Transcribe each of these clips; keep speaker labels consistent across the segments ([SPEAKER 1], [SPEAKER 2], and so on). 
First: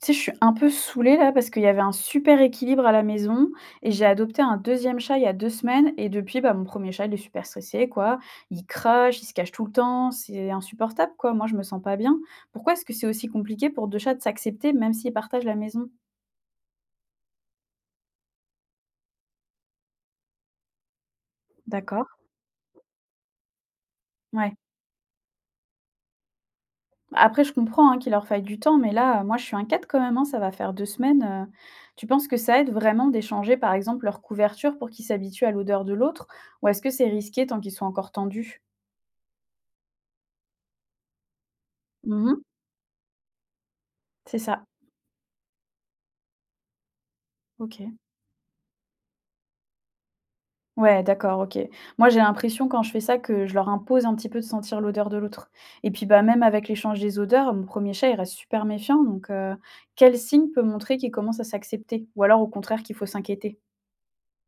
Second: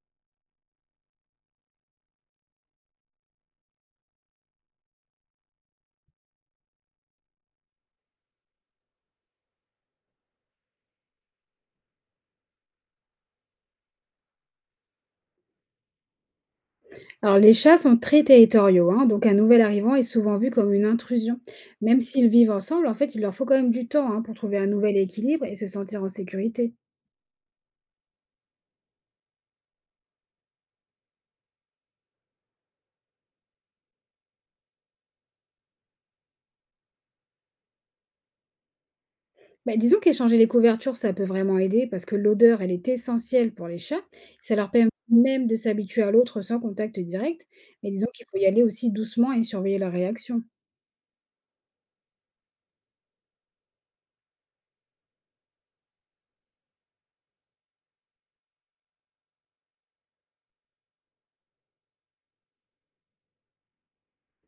[SPEAKER 1] Tu sais, je suis un peu saoulée là parce qu'il y avait un super équilibre à la maison et j'ai adopté un deuxième chat il y a 2 semaines et depuis, bah, mon premier chat, il est super stressé quoi. Il crache, il se cache tout le temps, c'est insupportable quoi. Moi, je me sens pas bien. Pourquoi est-ce que c'est aussi compliqué pour 2 chats de s'accepter même s'ils partagent la maison?
[SPEAKER 2] Alors, les chats sont très territoriaux, hein, donc un nouvel arrivant est souvent vu comme une intrusion. Même
[SPEAKER 1] D'accord,
[SPEAKER 2] s'ils vivent ensemble, en fait, il leur faut quand même du temps hein, pour
[SPEAKER 1] ouais.
[SPEAKER 2] trouver un nouvel équilibre et se sentir en sécurité.
[SPEAKER 1] Après, je comprends, hein, qu'il leur faille du temps, mais là, moi, je suis inquiète quand même, hein, ça va faire 2 semaines. Tu penses que ça aide vraiment d'échanger, par exemple, leur couverture pour qu'ils s'habituent à l'odeur de l'autre? Ou est-ce que c'est risqué tant qu'ils sont encore tendus?
[SPEAKER 2] Bah, disons qu'échanger les couvertures, ça peut vraiment aider parce que
[SPEAKER 1] Mmh.
[SPEAKER 2] l'odeur, elle est essentielle pour les chats.
[SPEAKER 1] C'est
[SPEAKER 2] Ça
[SPEAKER 1] ça,
[SPEAKER 2] leur permet même de s'habituer à l'autre sans contact direct.
[SPEAKER 1] OK.
[SPEAKER 2] Mais disons qu'il faut y aller aussi doucement et surveiller leur réaction.
[SPEAKER 1] Ouais, d'accord, OK. Moi, j'ai l'impression quand je fais ça que je leur impose un petit peu de sentir l'odeur de l'autre et puis, bah, même avec l'échange des odeurs, mon premier chat, il reste super méfiant donc quel signe peut montrer qu'il commence à s'accepter? Ou alors au contraire qu'il faut s'inquiéter?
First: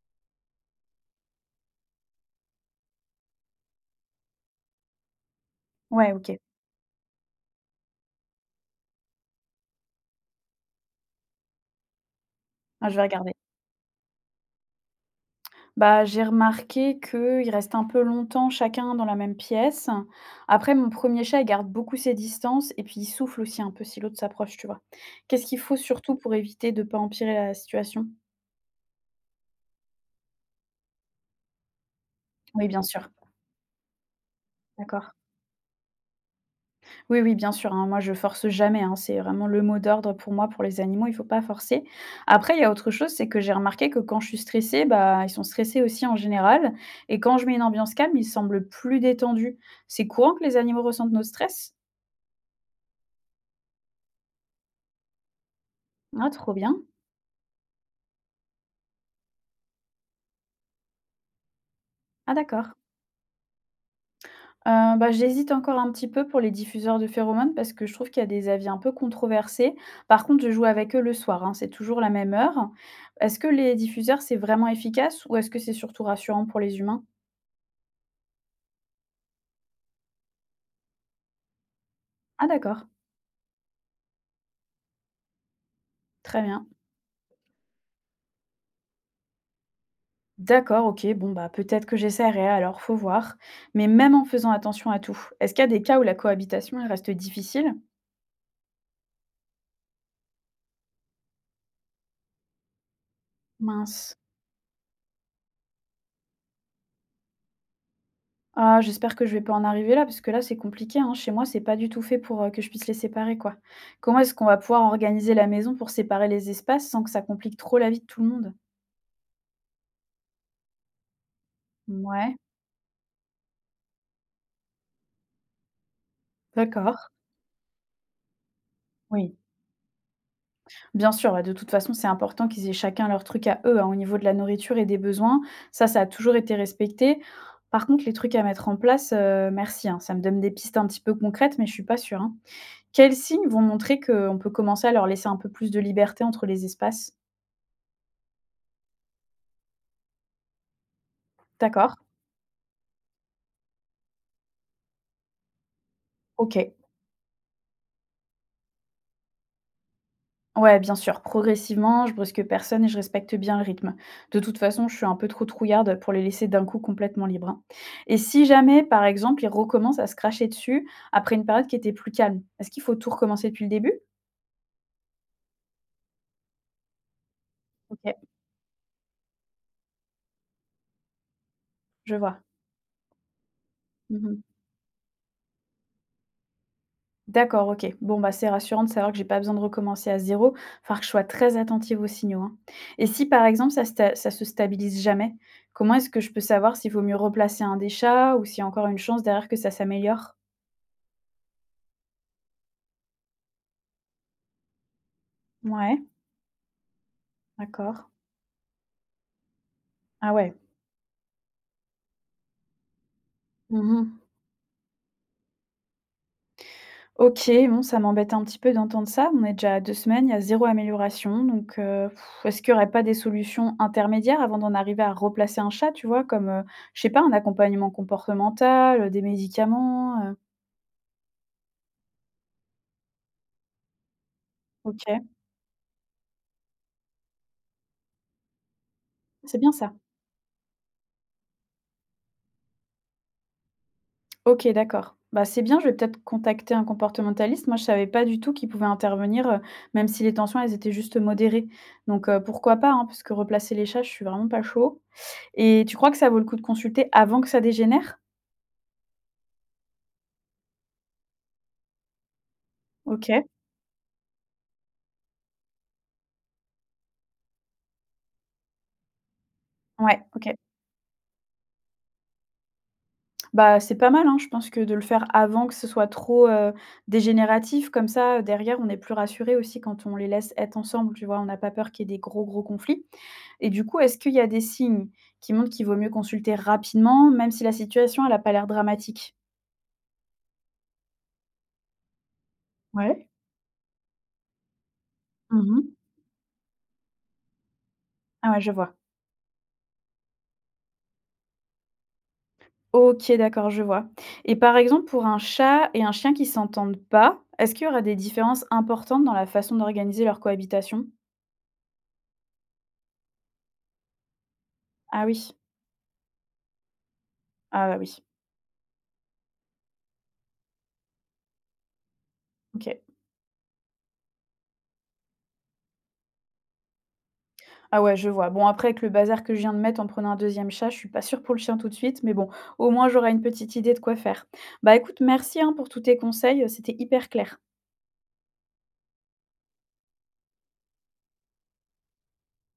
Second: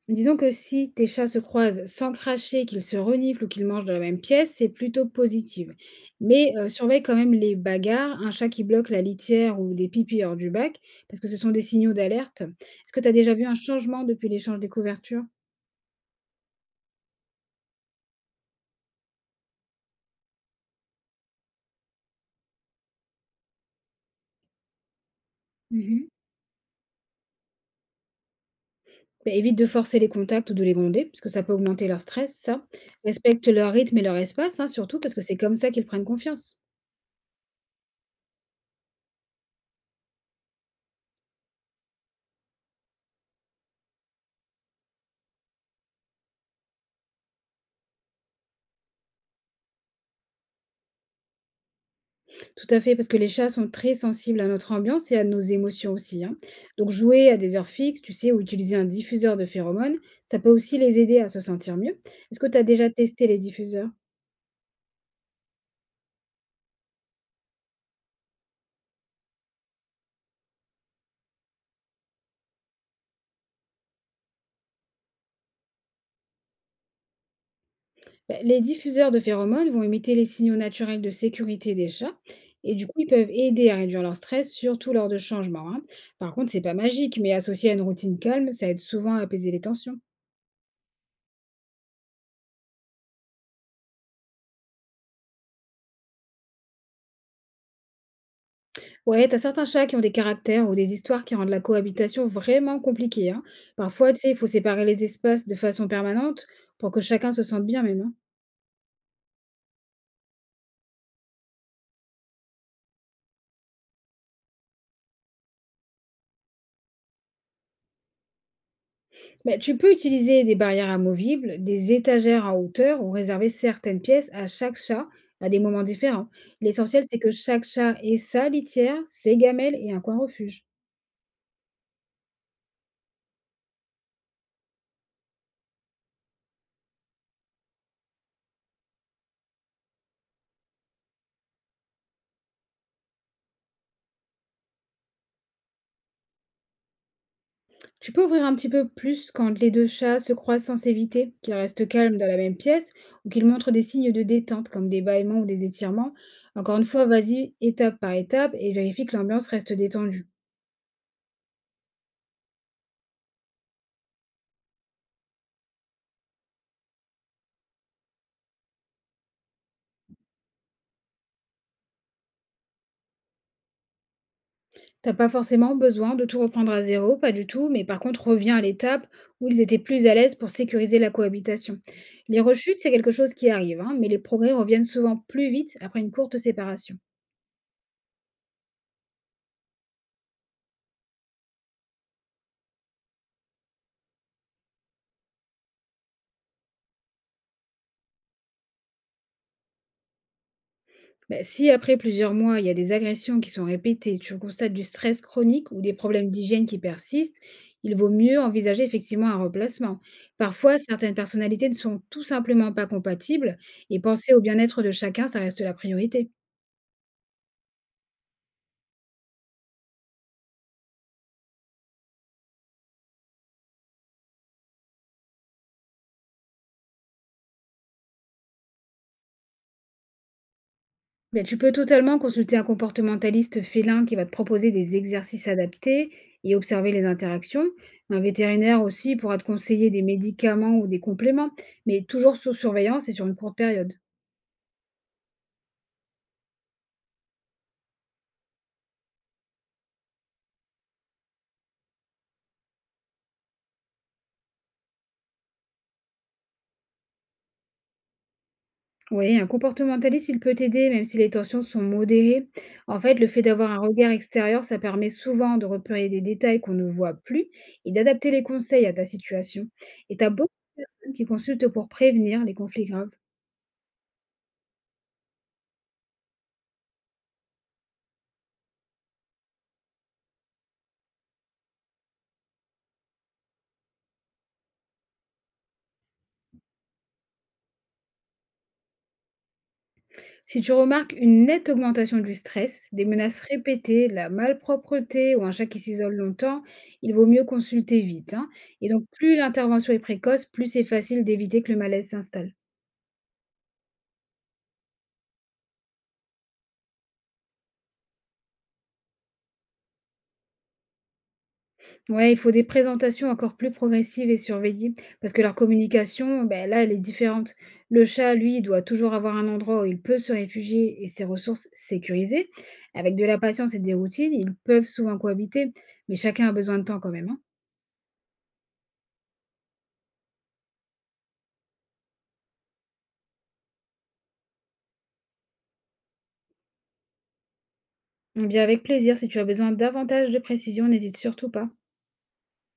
[SPEAKER 2] Disons que si tes chats se croisent sans cracher, qu'ils se reniflent ou qu'ils mangent dans la même pièce, c'est plutôt positif.
[SPEAKER 1] Ouais, OK.
[SPEAKER 2] Mais surveille quand même les bagarres, un chat qui bloque la litière ou des pipis hors du bac, parce que ce sont des signaux d'alerte.
[SPEAKER 1] Ah,
[SPEAKER 2] Est-ce
[SPEAKER 1] je
[SPEAKER 2] que
[SPEAKER 1] vais
[SPEAKER 2] tu as
[SPEAKER 1] regarder.
[SPEAKER 2] déjà vu un changement depuis l'échange des couvertures?
[SPEAKER 1] Bah, j'ai remarqué qu'ils restent un peu longtemps chacun dans la même pièce. Après mon premier chat, il garde beaucoup ses distances et puis il souffle aussi un peu si l'autre s'approche, tu vois? Qu'est-ce qu'il faut
[SPEAKER 2] Mhm.
[SPEAKER 1] surtout pour éviter de ne pas empirer la situation?
[SPEAKER 2] Ben, évite de forcer les contacts ou de les gronder, parce que ça peut augmenter leur stress, ça.
[SPEAKER 1] Oui, bien sûr.
[SPEAKER 2] Respecte leur rythme et leur espace, hein, surtout
[SPEAKER 1] D'accord.
[SPEAKER 2] parce que c'est comme ça qu'ils prennent confiance.
[SPEAKER 1] Oui, oui, bien sûr, hein, moi je force jamais, hein, c'est vraiment le mot d'ordre pour moi, pour les animaux, il faut pas forcer. Après, il y a autre chose, c'est que j'ai remarqué que quand je suis stressée, bah, ils sont stressés aussi en général. Et quand je mets une ambiance calme, ils semblent plus détendus. C'est courant que les animaux ressentent notre stress?
[SPEAKER 2] Tout à fait, parce que les chats sont très sensibles à notre ambiance et à nos émotions aussi,
[SPEAKER 1] Ah,
[SPEAKER 2] hein.
[SPEAKER 1] trop bien.
[SPEAKER 2] Donc jouer à des heures fixes, tu sais, ou utiliser un diffuseur de phéromones, ça peut aussi les aider à se sentir mieux.
[SPEAKER 1] Ah,
[SPEAKER 2] Est-ce que tu as
[SPEAKER 1] d'accord.
[SPEAKER 2] déjà testé les diffuseurs?
[SPEAKER 1] Bah, j'hésite encore un petit peu pour les diffuseurs de phéromones parce que je trouve qu'il y a des avis un peu controversés. Par contre, je joue avec eux le soir, hein, c'est toujours la même heure. Est-ce que les diffuseurs, c'est vraiment efficace ou est-ce que c'est surtout rassurant pour les humains?
[SPEAKER 2] Ben, les diffuseurs de phéromones vont imiter les signaux naturels de sécurité des chats,
[SPEAKER 1] Ah,
[SPEAKER 2] et
[SPEAKER 1] d'accord.
[SPEAKER 2] du coup, ils peuvent aider à réduire leur stress, surtout lors de changements, hein. Par
[SPEAKER 1] Très
[SPEAKER 2] contre, c'est
[SPEAKER 1] bien.
[SPEAKER 2] pas magique, mais associé à une routine calme, ça aide souvent à apaiser les tensions.
[SPEAKER 1] D'accord, OK. Bon, bah, peut-être que j'essaierai alors, faut voir. Mais même en faisant attention à tout, est-ce qu'il y a des cas où la cohabitation, elle reste difficile?
[SPEAKER 2] Ouais, t'as certains chats qui ont des caractères ou des histoires qui rendent la cohabitation vraiment compliquée, hein. Parfois,
[SPEAKER 1] Mince.
[SPEAKER 2] tu sais, il faut séparer les espaces de façon permanente pour que chacun se sente bien même, hein.
[SPEAKER 1] Ah, j'espère que je vais pas en arriver là, parce que là, c'est compliqué, hein. Chez moi, c'est pas du tout fait pour que je puisse les séparer, quoi. Comment est-ce qu'on va pouvoir organiser la maison pour séparer les espaces sans que ça complique trop la vie de tout le monde?
[SPEAKER 2] Bah, tu peux utiliser des barrières amovibles, des
[SPEAKER 1] Ouais,
[SPEAKER 2] étagères en hauteur ou réserver certaines pièces à chaque chat à des moments différents. L'essentiel,
[SPEAKER 1] d'accord.
[SPEAKER 2] c'est que chaque chat ait sa litière,
[SPEAKER 1] Oui.
[SPEAKER 2] ses gamelles et un coin refuge.
[SPEAKER 1] Bien sûr, ouais, de toute façon, c'est important qu'ils aient chacun leur truc à eux, hein, au niveau de la nourriture et des besoins. Ça a toujours été respecté. Par contre, les trucs à mettre en place, merci, hein, ça me donne des pistes un petit peu concrètes, mais je suis pas sûre, hein. Quels signes vont montrer qu'on peut commencer à leur laisser un peu plus de liberté entre les espaces?
[SPEAKER 2] Tu peux ouvrir un petit peu plus quand les 2 chats se croisent sans s'éviter, qu'ils restent
[SPEAKER 1] D'accord,
[SPEAKER 2] calmes dans la même pièce ou qu'ils montrent des signes de détente comme des bâillements ou des étirements.
[SPEAKER 1] OK.
[SPEAKER 2] Encore une fois, vas-y étape par étape et vérifie que l'ambiance reste détendue.
[SPEAKER 1] Ouais, bien sûr, progressivement, je brusque personne et je respecte bien le rythme. De toute façon, je suis un peu trop trouillarde pour les laisser d'un coup complètement libres, hein. Et si jamais, par exemple, ils recommencent à se cracher dessus après une période qui était plus calme, est-ce qu'il faut tout recommencer depuis le début?
[SPEAKER 2] T'as pas forcément besoin de tout reprendre à zéro, pas du tout, mais par
[SPEAKER 1] OK,
[SPEAKER 2] contre reviens à l'étape où ils étaient plus à l'aise pour sécuriser la cohabitation.
[SPEAKER 1] je vois.
[SPEAKER 2] Les rechutes, c'est quelque chose qui arrive, hein, mais les
[SPEAKER 1] Mmh.
[SPEAKER 2] progrès reviennent souvent plus vite après une courte séparation.
[SPEAKER 1] D'accord, OK. Bon, bah, c'est rassurant de savoir que j'ai pas besoin de recommencer à zéro. Falloir que je sois très attentive aux signaux, hein. Et si, par exemple, ça se stabilise jamais, comment est-ce que je peux savoir s'il vaut mieux replacer un des chats ou s'il y a encore une chance derrière que ça s'améliore?
[SPEAKER 2] Bah, si après plusieurs mois, il y a des agressions qui sont répétées, tu constates du stress chronique ou des
[SPEAKER 1] Ouais,
[SPEAKER 2] problèmes d'hygiène qui persistent, il
[SPEAKER 1] d'accord.
[SPEAKER 2] vaut mieux envisager effectivement un remplacement.
[SPEAKER 1] Ah ouais.
[SPEAKER 2] Parfois, certaines personnalités ne sont tout simplement pas compatibles et
[SPEAKER 1] Mmh.
[SPEAKER 2] penser au bien-être de chacun, ça reste la priorité.
[SPEAKER 1] OK, bon, ça m'embête un petit peu d'entendre ça. On est déjà à 2 semaines, il y a zéro amélioration donc est-ce qu'il n'y aurait pas des solutions intermédiaires avant d'en arriver à replacer un chat, tu vois? Comme, je sais pas, un accompagnement comportemental, des médicaments?
[SPEAKER 2] Mais tu peux totalement consulter un comportementaliste félin qui va te proposer des
[SPEAKER 1] OK,
[SPEAKER 2] exercices adaptés et observer les interactions. Un vétérinaire aussi pourra te
[SPEAKER 1] c'est bien
[SPEAKER 2] conseiller
[SPEAKER 1] ça.
[SPEAKER 2] des médicaments ou des compléments, mais toujours sous surveillance et sur une courte période.
[SPEAKER 1] OK, d'accord. Bah, c'est bien, je vais peut-être contacter un comportementaliste. Moi, je savais pas du tout qu'il pouvait intervenir, même si les tensions, elles étaient juste modérées donc pourquoi pas, hein, parce que replacer les chats, je suis vraiment pas chaud et tu crois que ça vaut le coup de consulter avant que ça dégénère?
[SPEAKER 2] Oui, un comportementaliste, il peut t'aider même si les tensions sont modérées. En fait, le
[SPEAKER 1] OK.
[SPEAKER 2] fait d'avoir un regard extérieur, ça permet souvent de repérer des détails qu'on ne voit plus et d'adapter les conseils à ta situation. Et
[SPEAKER 1] Ouais,
[SPEAKER 2] tu as
[SPEAKER 1] OK.
[SPEAKER 2] beaucoup de personnes qui consultent pour prévenir les conflits graves.
[SPEAKER 1] Bah, c'est pas mal, hein, je pense que de le faire avant que ce soit trop, dégénératif comme ça, derrière, on est plus rassuré aussi quand on les laisse être ensemble, tu vois? On n'a pas peur qu'il y ait des gros, gros conflits et du coup, est-ce qu'il y a des signes qui montrent qu'il vaut mieux consulter rapidement, même si la situation, elle a pas l'air dramatique?
[SPEAKER 2] Si tu remarques une nette augmentation du stress, des
[SPEAKER 1] Ouais.
[SPEAKER 2] menaces répétées, la malpropreté ou un chat qui
[SPEAKER 1] Mmh.
[SPEAKER 2] s'isole longtemps, il vaut mieux consulter vite, hein.
[SPEAKER 1] Ah ouais, je
[SPEAKER 2] Et
[SPEAKER 1] vois.
[SPEAKER 2] donc, plus l'intervention est précoce, plus c'est facile d'éviter que le malaise s'installe.
[SPEAKER 1] OK, d'accord, je vois et par exemple, pour un chat et un chien qui s'entendent pas, est-ce qu'il y aura des différences importantes dans la façon d'organiser leur cohabitation?
[SPEAKER 2] Ouais, il faut des présentations encore plus progressives et surveillées,
[SPEAKER 1] Ah
[SPEAKER 2] parce que
[SPEAKER 1] oui.
[SPEAKER 2] leur communication, ben là, elle est différente.
[SPEAKER 1] Ah bah,
[SPEAKER 2] Le
[SPEAKER 1] oui.
[SPEAKER 2] chat, lui, doit toujours avoir un endroit où il peut se réfugier et ses ressources sécurisées.
[SPEAKER 1] OK.
[SPEAKER 2] Avec de la patience et des routines, ils peuvent souvent cohabiter, mais chacun a besoin de temps quand même, hein.
[SPEAKER 1] Ah ouais, je vois. Bon, après, avec le bazar que je viens de mettre en prenant un deuxième chat, je suis pas sûre pour le chien tout de suite, mais bon, au moins j'aurai une petite idée de quoi faire. Bah écoute, merci hein, pour tous tes conseils, c'était hyper clair.
[SPEAKER 2] Eh bien, avec plaisir, si tu as besoin davantage de précision, n'hésite surtout pas.